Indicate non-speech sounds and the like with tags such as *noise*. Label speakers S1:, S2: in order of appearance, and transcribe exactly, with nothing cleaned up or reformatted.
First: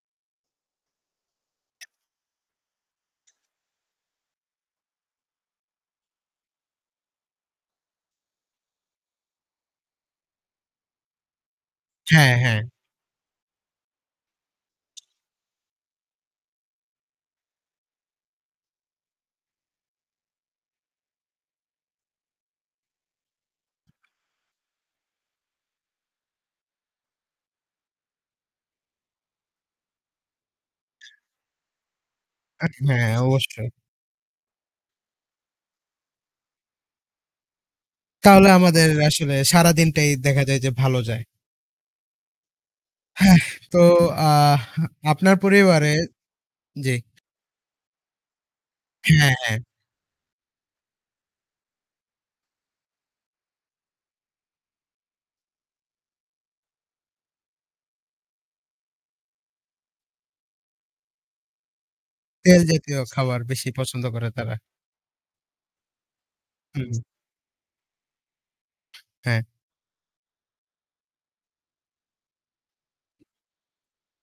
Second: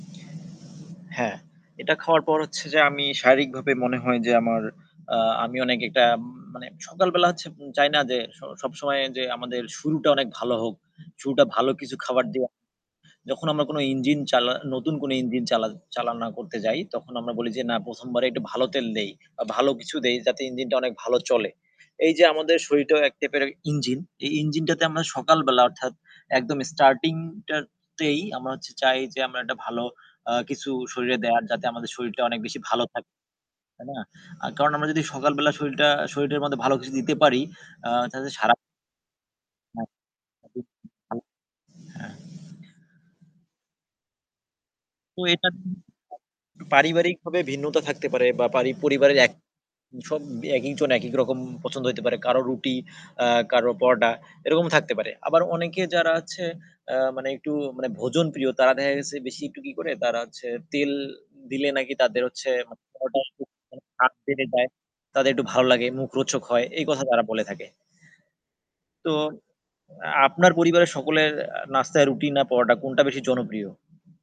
S1: হ্যাঁ। এটা খাওয়ার পর হচ্ছে যে আমি শারীরিকভাবে মনে হয় যে আমার আ আমি অনেক একটা মানে সকাল বেলা হচ্ছে চাই না যে স সবসময় যে আমাদের শুরুটা অনেক ভালো হোক। শুরুটা ভালো কিছু খাবার
S2: হ্যাঁ,
S1: দিয়ে
S2: হ্যাঁ।
S1: যখন আমরা কোনো ইঞ্জিন চালা নতুন কোনো ইঞ্জিন চালান চালনা করতে যাই তখন আমরা বলি যে না প্রথম বারে একটু ভালো তেল দেই বা ভালো কিছু দেই যাতে ইঞ্জিনটা অনেক ভালো চলে। এইযে আমাদের শরীরটাও এক টাইপের ইঞ্জিন। এই ইঞ্জিনটাতে আমরা সকালবেলা অর্থাৎ একদম স্টার্টিং টারতেই আমরা হচ্ছে চাই যে আমরা একটা ভালো আ কিছু শরীরে দেয়ার যাতে আমাদের শরীরটা অনেক বেশি
S2: আ
S1: ভালো
S2: হ্যাঁ,
S1: থাকে।
S2: অবশ্যই।
S1: তাই না? আ কারণ আমরা যদি সকালবেলা শরীরটা শরীটার মধ্যে ভালো কিছু দিতে পারি আ তাহলে তো
S2: তাহলে
S1: সারা
S2: আমাদের আসলে
S1: হ্যাঁ,
S2: সারাদিনটাই দেখা যায় যে
S1: *unintelligible*
S2: ভালো যায়।
S1: হ্যাঁ।
S2: হেহ, তো আহ
S1: তো
S2: আপনার
S1: এটা
S2: পরিবারে
S1: কিন্তু
S2: জ্বী।
S1: পারিবারিকভাবে ভিন্নতা থাকতে পারে বা পারি পরিবারের এক
S2: হ্যাঁ, হ্যাঁ।
S1: সব একিক জন একিক রকম পছন্দ হইতে পারে। কারো রুটি আ কারো পরোটা এরকম থাকতে পারে। আবার অনেকে যারা আছে আ মানে একটু মানে ভোজনপ্রিয় তারা দেখা গেছে বেশি একটু কি করে তারা হচ্ছে তেল দিলে নাকি তাদের হচ্ছে
S2: তেল জাতীয়
S1: পরোটা
S2: খাবার
S1: একটু
S2: বেশি পছন্দ করে
S1: *unintelligible*
S2: তারা।
S1: দেয়। তাদের একটু ভালো লাগে মুখরোচক হয় এই
S2: হুম।
S1: কথা তারা বলে থাকে। তো
S2: হ্যাঁ।
S1: আপনার পরিবারের সকলের আ নাস্তায় রুটি না পরোটা কোনটা বেশি জনপ্রিয়?